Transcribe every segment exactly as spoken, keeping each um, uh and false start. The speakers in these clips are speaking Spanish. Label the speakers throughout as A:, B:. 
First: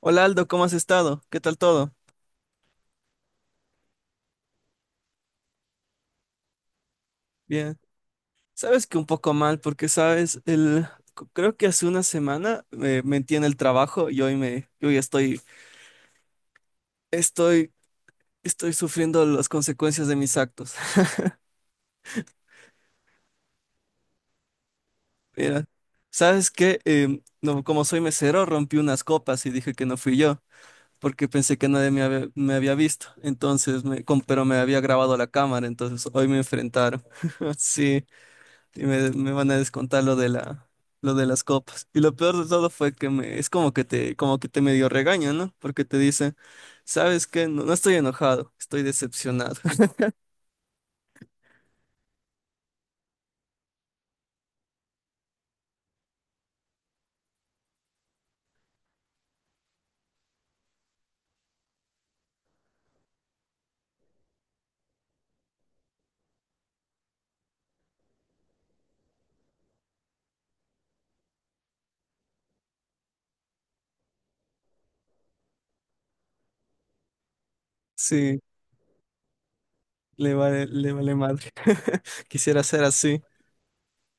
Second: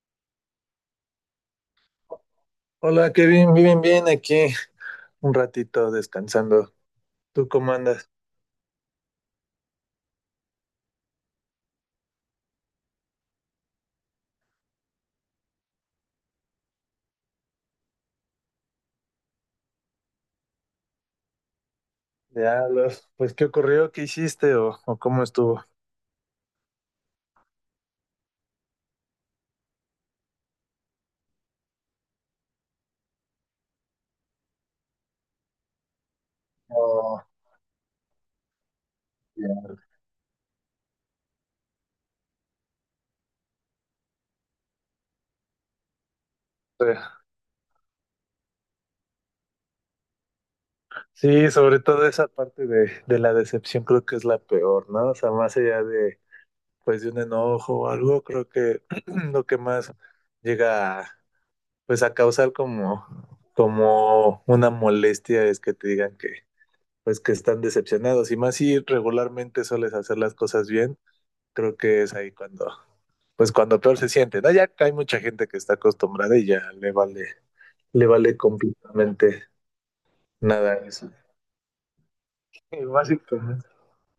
A: Hola Aldo, ¿cómo has estado? ¿Qué tal todo?
B: Hola Kevin, bien, bien, aquí un ratito descansando. ¿Tú cómo
A: Bien.
B: andas?
A: Sabes que un poco mal porque, sabes, el, c- creo que hace una semana me metí en el trabajo y hoy me, yo ya estoy, estoy, estoy sufriendo las consecuencias de mis actos.
B: Ya, los- pues, ¿qué ocurrió? ¿Qué hiciste o, o cómo
A: Mira,
B: estuvo?
A: ¿sabes qué? Em, no, como soy mesero, rompí unas copas y dije que no fui yo porque pensé que nadie me había, me había visto. Entonces, me, com- pero me había grabado la cámara, entonces hoy me enfrentaron.
B: Oh,
A: Sí. Y me, me van a
B: ya
A: descontar lo de la, lo de las copas. Y lo peor de todo fue que me, es como que te, como que te medio regaña, ¿no? Porque te dice,
B: sé.
A: ¿sabes qué? No, no estoy enojado, estoy decepcionado.
B: Sí, sobre todo esa parte de, de la decepción, creo que es la peor, ¿no? O sea, más allá de, pues, de un enojo o algo, creo que lo que más llega a, pues, a causar, como, como una molestia, es que te digan que, pues, que están decepcionados. Y más si regularmente sueles hacer las cosas bien, creo que es ahí cuando, pues, cuando peor se siente, ¿no? Ya hay mucha gente que está acostumbrada y ya le vale, le vale
A: Sí,
B: completamente
A: le vale,
B: nada
A: le
B: eso.
A: vale madre. Quisiera ser
B: Y
A: así.
B: básicamente.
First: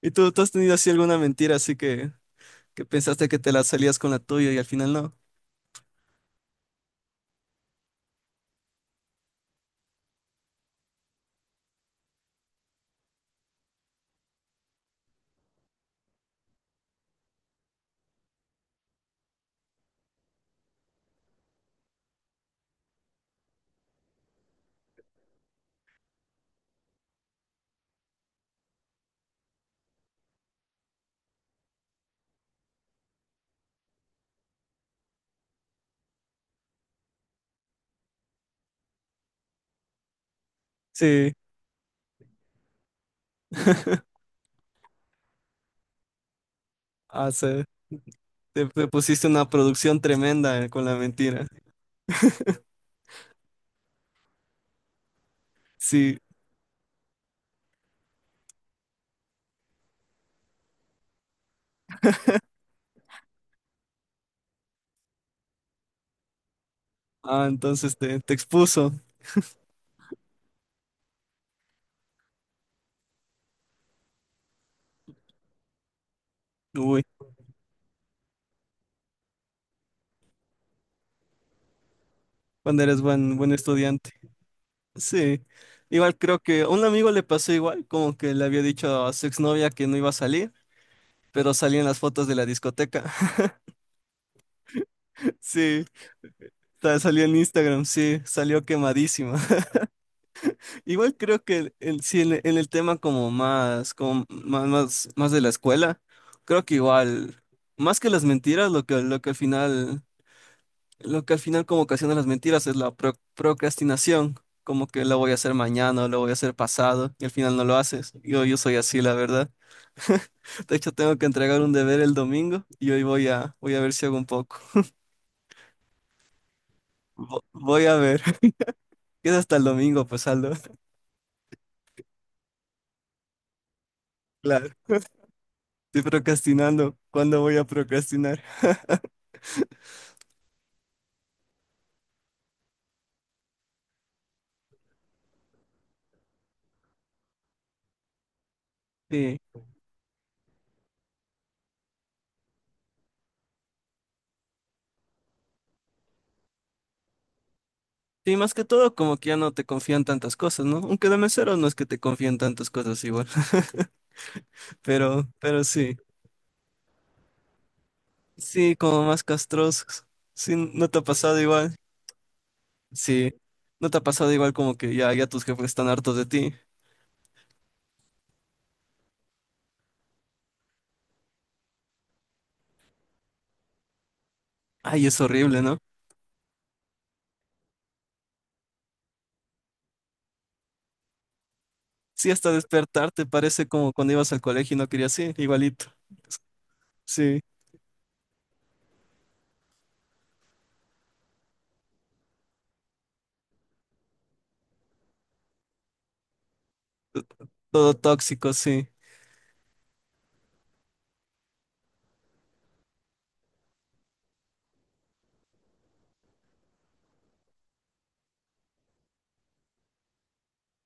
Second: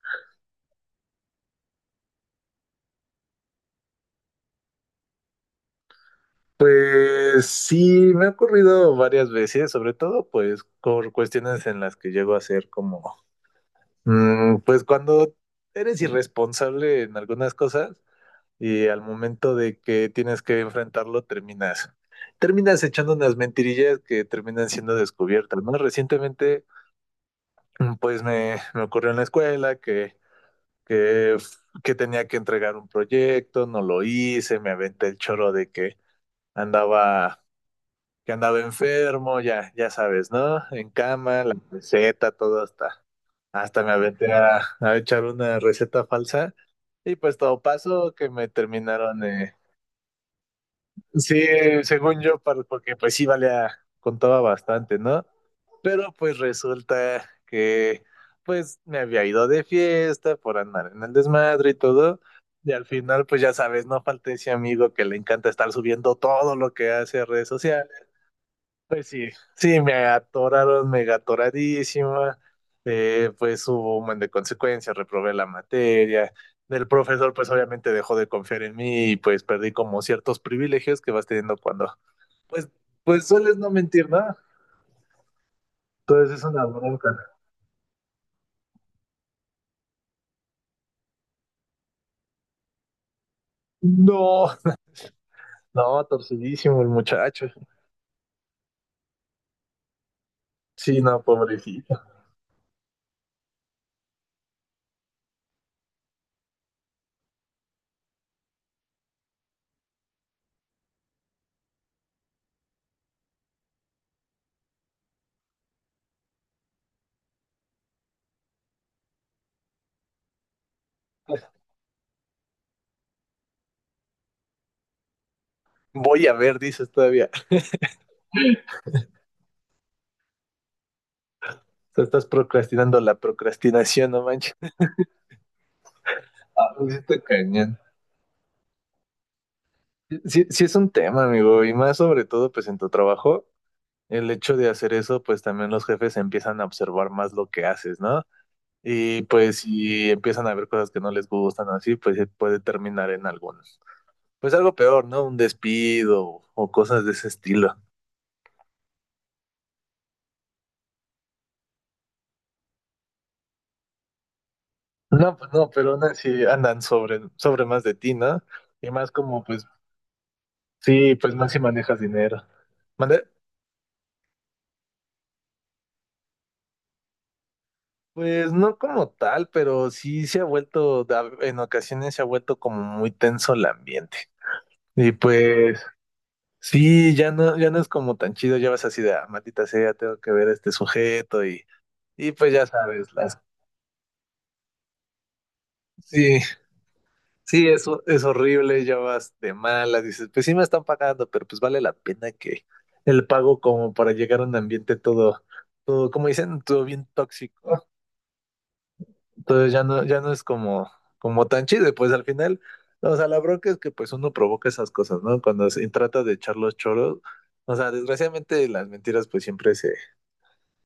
A: ¿Y tú, tú has tenido así alguna mentira así que, que pensaste que te la salías con la tuya y al final no?
B: Pues sí, me ha ocurrido varias veces, sobre todo pues por cuestiones en las que llego a ser como, mm, pues, cuando eres irresponsable en algunas cosas y al momento de que tienes que enfrentarlo, terminas, terminas echando unas mentirillas que terminan siendo descubiertas, ¿no? Recientemente, pues me, me ocurrió en la escuela que, que, que tenía que entregar un proyecto, no lo hice, me aventé el choro de que andaba, que andaba enfermo, ya, ya sabes, ¿no? En
A: Sí.
B: cama, la receta, todo, hasta, hasta me aventé a, a echar una receta falsa, y
A: Ah,
B: pues todo
A: sí.
B: pasó que me
A: Te, te
B: terminaron,
A: pusiste una
B: eh,
A: producción tremenda eh, con la
B: sí,
A: mentira.
B: según yo, para- porque pues sí valía, contaba bastante, ¿no? Pero
A: Sí.
B: pues resulta que pues me había ido de fiesta por andar en el desmadre y todo. Y al final, pues ya sabes, no falta ese amigo que le encanta estar subiendo todo lo que hace a
A: Ah,
B: redes sociales.
A: entonces te, te expuso.
B: Pues sí, sí, me atoraron mega atoradísima. Eh, pues hubo un buen de consecuencias, reprobé la materia. El
A: Uy.
B: profesor pues obviamente dejó de confiar en mí, y pues perdí como ciertos privilegios que vas teniendo cuando, pues,
A: Cuando eres
B: pues
A: buen, buen
B: sueles no mentir,
A: estudiante.
B: ¿no?
A: Sí, igual creo
B: Entonces es
A: que
B: una
A: a un amigo
B: bronca.
A: le pasó igual, como que le había dicho a su exnovia que no iba a salir, pero salían las fotos de la discoteca.
B: No,
A: Sí,
B: no, torcidísimo el
A: ta- salió en
B: muchacho.
A: Instagram, sí, salió quemadísima.
B: Sí,
A: Igual
B: no,
A: creo que el,
B: pobrecito.
A: el- sí, en, el en el tema como más, como más, más, más de la escuela, creo que igual, más que las mentiras, lo que, lo que al final. Lo que al final como ocasiona las mentiras es la pro- procrastinación, como que lo voy a hacer mañana o lo voy a hacer pasado y al final no lo haces. Yo, yo soy así, la verdad. De hecho, tengo que entregar un deber el domingo y hoy voy a, voy a ver si hago un poco.
B: Voy a ver, dices todavía.
A: Vo- voy a ver. Queda hasta el domingo, pues Aldo.
B: Te estás procrastinando la procrastinación, no manches.
A: Claro, estoy
B: Ah, pues
A: procrastinando.
B: sí está
A: ¿Cuándo voy a
B: cañón.
A: procrastinar?
B: Sí, sí es un tema, amigo, y más sobre todo pues en tu trabajo, el hecho de hacer eso, pues también los jefes empiezan a observar más lo que haces, ¿no? Y
A: Sí.
B: pues si empiezan a ver cosas que no les gustan o así, pues puede terminar en algunos. Pues algo peor, ¿no? Un despido o cosas de ese estilo.
A: Sí, más que todo, como que ya no te confían tantas cosas, ¿no? Aunque de mesero no es que te confían tantas cosas igual, pero,
B: No, pues
A: pero
B: no, pero
A: sí.
B: aún así andan sobre, sobre más de ti, ¿no?
A: Sí,
B: Y
A: como
B: más
A: más
B: como, pues,
A: castrosos. Sí, ¿no te ha
B: sí, pues
A: pasado
B: más si
A: igual?
B: manejas dinero. ¿Mande?
A: Sí, ¿no te ha pasado igual como que ya, ya tus jefes están hartos de ti?
B: Pues no como tal, pero sí se ha vuelto, da- en ocasiones se ha vuelto como muy tenso el ambiente.
A: Ay,
B: Y
A: es horrible, ¿no?
B: pues, sí, ya no, ya no es como tan chido, ya vas así de, ah, maldita sea, tengo que ver a este sujeto, y,
A: Sí,
B: y pues
A: hasta
B: ya sabes,
A: despertarte
B: las,
A: parece como cuando ibas al colegio y no querías ir, igualito.
B: sí.
A: Sí,
B: Sí, eso es horrible, ya vas de malas, dices, pues sí me están pagando, pero pues vale la pena que el pago como para llegar a un ambiente todo, todo, como dicen, todo bien tóxico.
A: todo tóxico, sí,
B: Entonces ya no, ya no es como, como tan chido, y pues al final, o sea, la bronca es que pues uno provoca esas cosas, ¿no? Cuando se trata de echar los choros, o sea, desgraciadamente las mentiras pues siempre se,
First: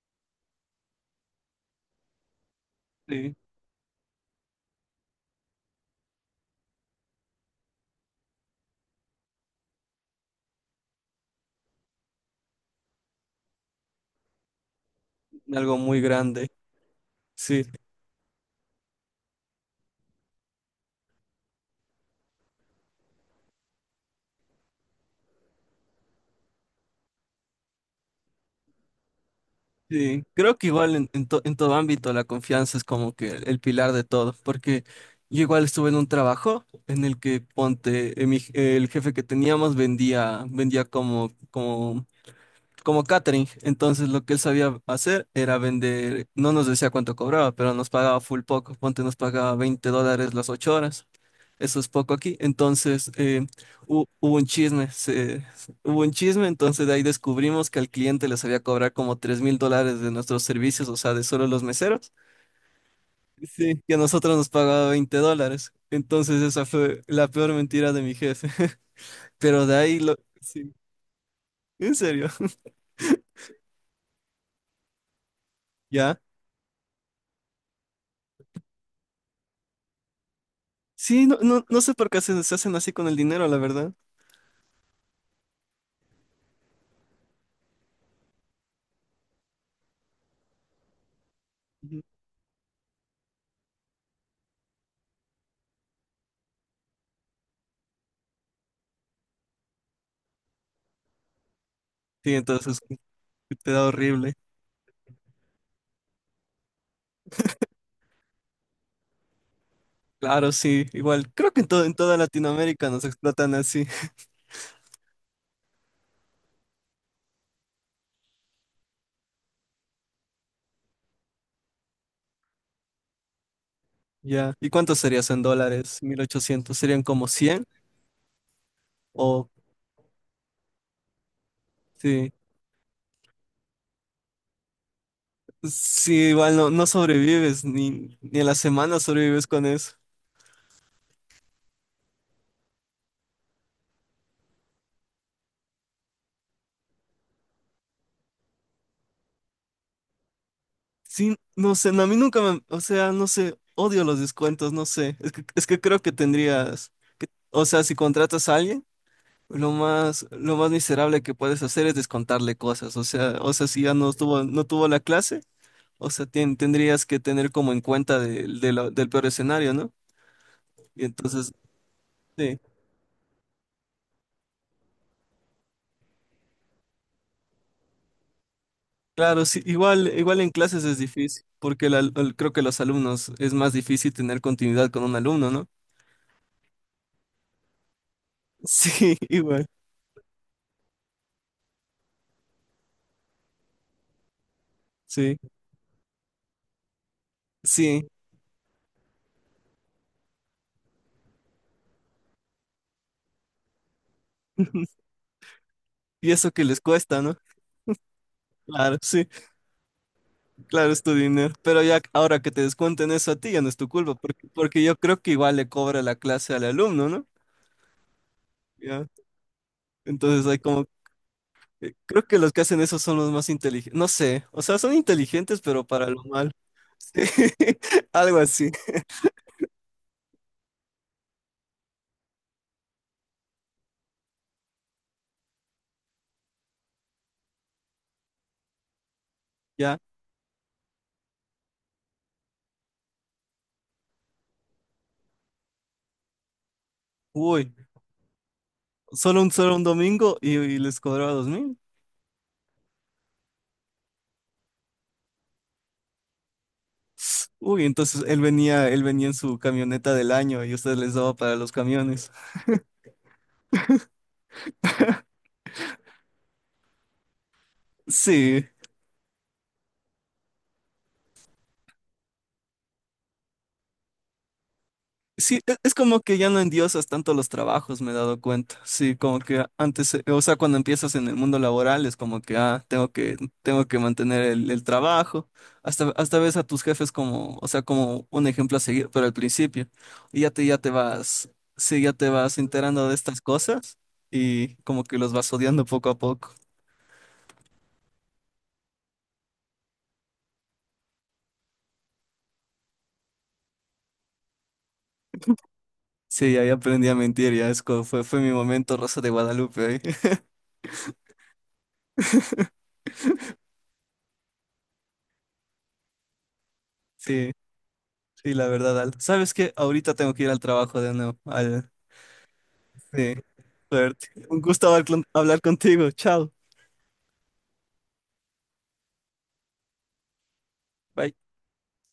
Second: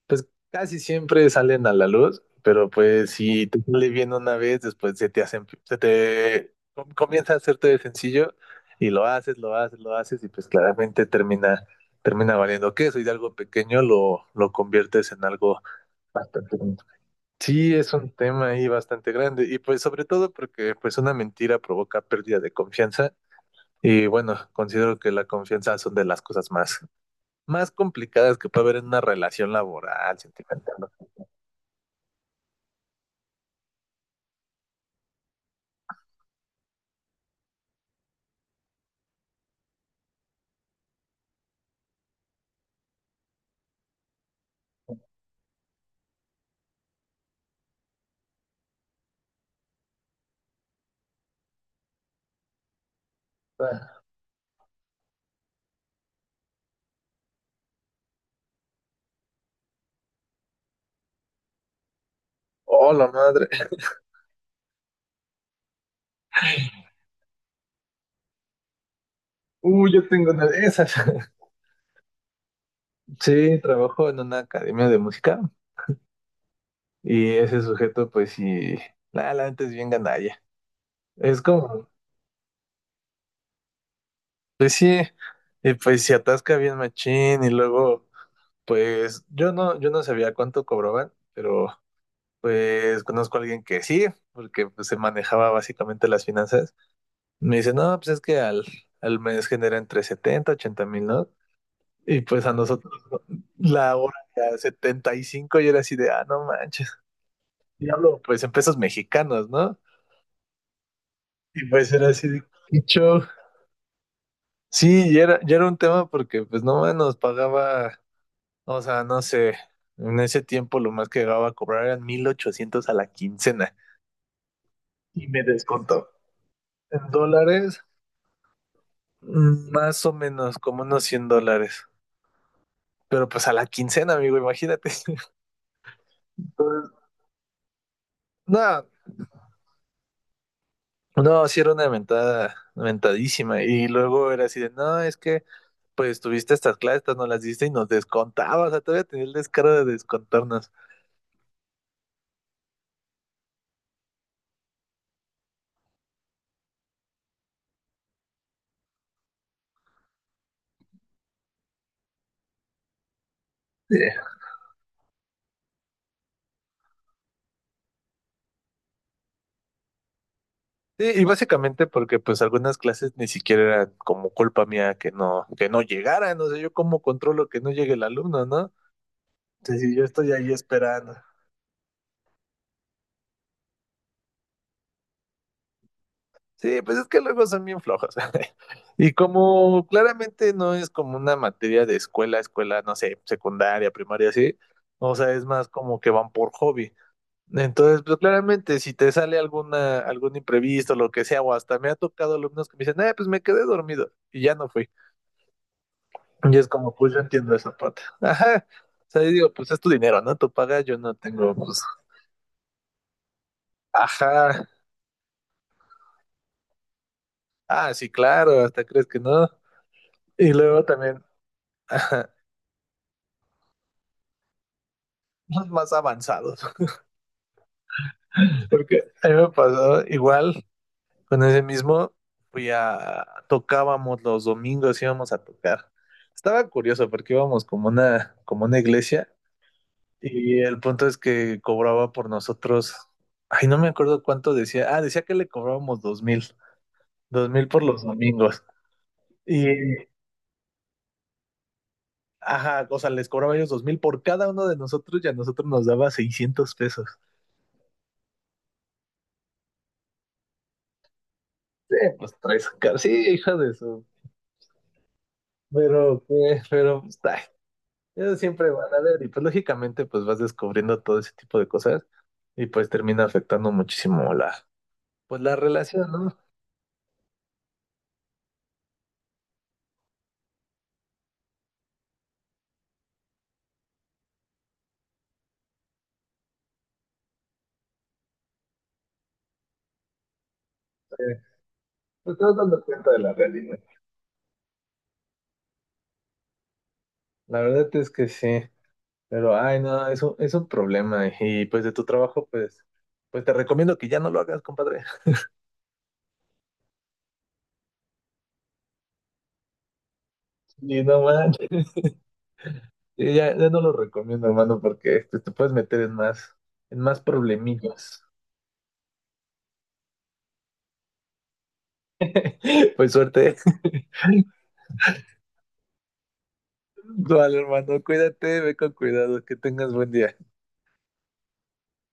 B: pues casi siempre salen a la luz, pero pues
A: sí,
B: si te sale bien una vez, después se te hacen, se te com- comienza a hacerte de sencillo, y lo haces, lo haces, lo haces, y pues claramente termina, termina valiendo queso, y de algo pequeño lo, lo conviertes en algo
A: algo muy grande,
B: bastante grande.
A: sí,
B: Sí, es un tema ahí bastante grande, y pues sobre todo porque pues una mentira provoca pérdida de confianza. Y bueno, considero que la confianza son de las cosas más, más complicadas que puede haber en una relación laboral,
A: sí. Creo que
B: sentimental, ¿no?
A: igual en, en to- en todo ámbito la confianza es como que el, el pilar de todo, porque yo igual estuve en un trabajo en el que ponte, eh, mi- el jefe que teníamos vendía, vendía como, como como catering. Entonces lo que él sabía hacer era vender, no nos decía cuánto cobraba, pero nos pagaba full poco. Ponte nos pagaba veinte dólares las ocho horas. Eso es poco aquí. Entonces eh, hu- hubo un chisme, se- hubo un chisme, entonces de ahí descubrimos que al cliente les había cobrado como tres mil dólares de nuestros servicios, o sea, de solo los meseros.
B: Oh, la madre.
A: Sí. Y a nosotros nos pagaba veinte dólares. Entonces esa fue la peor mentira de mi jefe. Pero de
B: Uy,
A: ahí
B: yo
A: lo...
B: tengo una de
A: Sí,
B: esas.
A: en serio.
B: Sí, trabajo en una academia de música,
A: ¿Ya?
B: y ese sujeto, pues sí, la, la neta es bien gandalla.
A: Sí, no,
B: Es
A: no, no
B: como,
A: sé por qué se, se hacen así con el dinero, la verdad.
B: pues sí, y pues se atasca bien machín, y luego, pues yo no, yo no sabía cuánto cobraban, pero
A: Ujú.
B: pues conozco a alguien que sí, porque pues se manejaba básicamente las finanzas. Me dice, no, pues es que al, al mes genera entre setenta ochenta mil, ¿no? Y
A: Sí,
B: pues a
A: entonces
B: nosotros
A: te da
B: la hora
A: horrible.
B: era setenta y cinco, y era así de, ah, no manches. Y hablo pues en pesos mexicanos, ¿no?
A: Claro, sí, igual. Creo que
B: Y
A: en todo,
B: pues
A: en
B: era
A: toda
B: así de: "Qué
A: Latinoamérica nos
B: show".
A: explotan así.
B: Sí, y era, ya era un tema porque pues no más nos pagaba, o sea, no sé, en ese tiempo lo más que llegaba a cobrar eran mil ochocientos a la quincena.
A: Ya. ¿Y cuánto sería
B: Y
A: eso en
B: me
A: dólares?
B: descontó.
A: Mil ochocientos. ¿Serían
B: En
A: como cien?
B: dólares,
A: O
B: mm, más o menos como unos cien dólares.
A: sí.
B: Pero pues a la quincena, amigo, imagínate.
A: Sí, igual no, no
B: Entonces,
A: sobrevives, ni, ni en la
B: nada,
A: semana sobrevives con eso.
B: no, sí era una mentada, mentadísima. Y luego era así de, no, es que pues tuviste estas clases, estas no las diste y nos descontabas, o sea, todavía tenía el descaro de descontarnos.
A: Sí, no sé, no, a mí nunca me, o sea, no sé, odio los descuentos, no sé. Es que, es que creo que tendrías, o sea, si contratas a alguien. Lo más, lo más miserable que puedes hacer es descontarle cosas. O sea, o sea, si ya
B: Sí.
A: no tuvo, no tuvo la clase, o sea, tien- tendrías que tener como en cuenta del de la- del peor escenario, ¿no? Y
B: Sí, y
A: entonces,
B: básicamente porque pues
A: sí,
B: algunas clases ni siquiera eran como culpa mía que no, que no, llegaran, o sea, yo cómo controlo que no llegue el alumno, ¿no?
A: claro, sí,
B: Entonces yo
A: igual,
B: estoy
A: igual en
B: ahí
A: clases es
B: esperando.
A: difícil, porque la- el- creo que los alumnos es más difícil tener continuidad con un alumno, ¿no?
B: Sí, pues es que luego son bien flojos. Y
A: Sí, igual,
B: como claramente no es como una materia de escuela, escuela, no sé, secundaria, primaria, así, o sea,
A: sí,
B: es más como que van por hobby. Entonces,
A: sí.
B: pues claramente si te sale alguna, algún imprevisto, lo que sea, o hasta me ha tocado alumnos que me dicen, eh, pues me quedé dormido y ya no fui.
A: Y eso
B: Y
A: que
B: es
A: les
B: como, pues
A: cuesta,
B: yo
A: ¿no?
B: entiendo esa parte. Ajá.
A: Claro,
B: O sea,
A: sí.
B: yo digo, pues es tu dinero, ¿no? Tú pagas,
A: Claro,
B: yo
A: es tu
B: no
A: dinero,
B: tengo,
A: pero
B: pues,
A: ya ahora que te descuenten eso a ti ya no es tu culpa, porque,
B: ajá.
A: porque yo creo que igual le cobra la clase al alumno, ¿no?
B: Ah, sí, claro, hasta
A: Ya.
B: crees que no.
A: Entonces
B: Y
A: hay como,
B: luego también...
A: eh, creo que los que hacen eso son los más inteligentes, no sé, o sea, son inteligentes,
B: los
A: pero
B: más
A: para lo mal.
B: avanzados.
A: Sí, algo así,
B: Porque a mí me pasó igual con ese mismo, fui a, tocábamos los domingos, íbamos a tocar. Estaba curioso porque íbamos como una, como una iglesia,
A: ya.
B: y el punto es que cobraba por nosotros, ay, no me acuerdo cuánto decía, ah, decía que le cobrábamos dos mil, dos mil
A: Uy,
B: por los domingos.
A: solo un,
B: Y,
A: solo un domingo y, y les cobraba dos mil.
B: ajá, o sea, les cobraba ellos dos mil por cada uno de nosotros, y a nosotros nos daba seiscientos pesos.
A: Uy, entonces él venía, él venía en su camioneta del año y ustedes les daba para los
B: Sí,
A: camiones.
B: pues tres, car- sí, hija de su. Pero, eh, pero, pues, ay, eso
A: Sí,
B: siempre van a ver. Y pues lógicamente pues vas descubriendo todo ese tipo de cosas, y pues termina afectando muchísimo la, pues la
A: sí, e- es
B: relación,
A: como que
B: ¿no?
A: ya no endiosas tanto los trabajos, me he dado cuenta. Sí, como que antes, eh, o sea, cuando empiezas en el mundo laboral es como que, ah, tengo que, tengo que mantener el, el trabajo. Hasta, hasta ves a tus jefes como, o sea, como un ejemplo a seguir, pero al principio. Y ya te, ya te
B: Eh,
A: vas, sí, ya te
B: pues te vas
A: vas
B: dando
A: enterando
B: cuenta
A: de
B: de la
A: estas
B: realidad.
A: cosas y como que los vas odiando poco a poco.
B: La verdad es que sí, pero, ay, no, es un, es un problema. Y pues de tu trabajo, pues, pues te recomiendo que ya no lo hagas, compadre.
A: Sí, ahí aprendí a mentir, ya es como fue, fue mi momento Rosa de Guadalupe ahí.
B: Y no manches, y ya, ya no lo recomiendo, hermano, porque pues te puedes meter en más, en más,
A: Sí,
B: problemillas.
A: sí, la verdad, Al. ¿Sabes qué? Ahorita tengo que ir al trabajo de nuevo. Al-
B: Pues
A: Sí,
B: suerte.
A: suerte. Un gusto hablar con- hablar contigo. Chao.
B: Vale, hermano, cuídate, ve con cuidado, que tengas buen día.
A: Bye.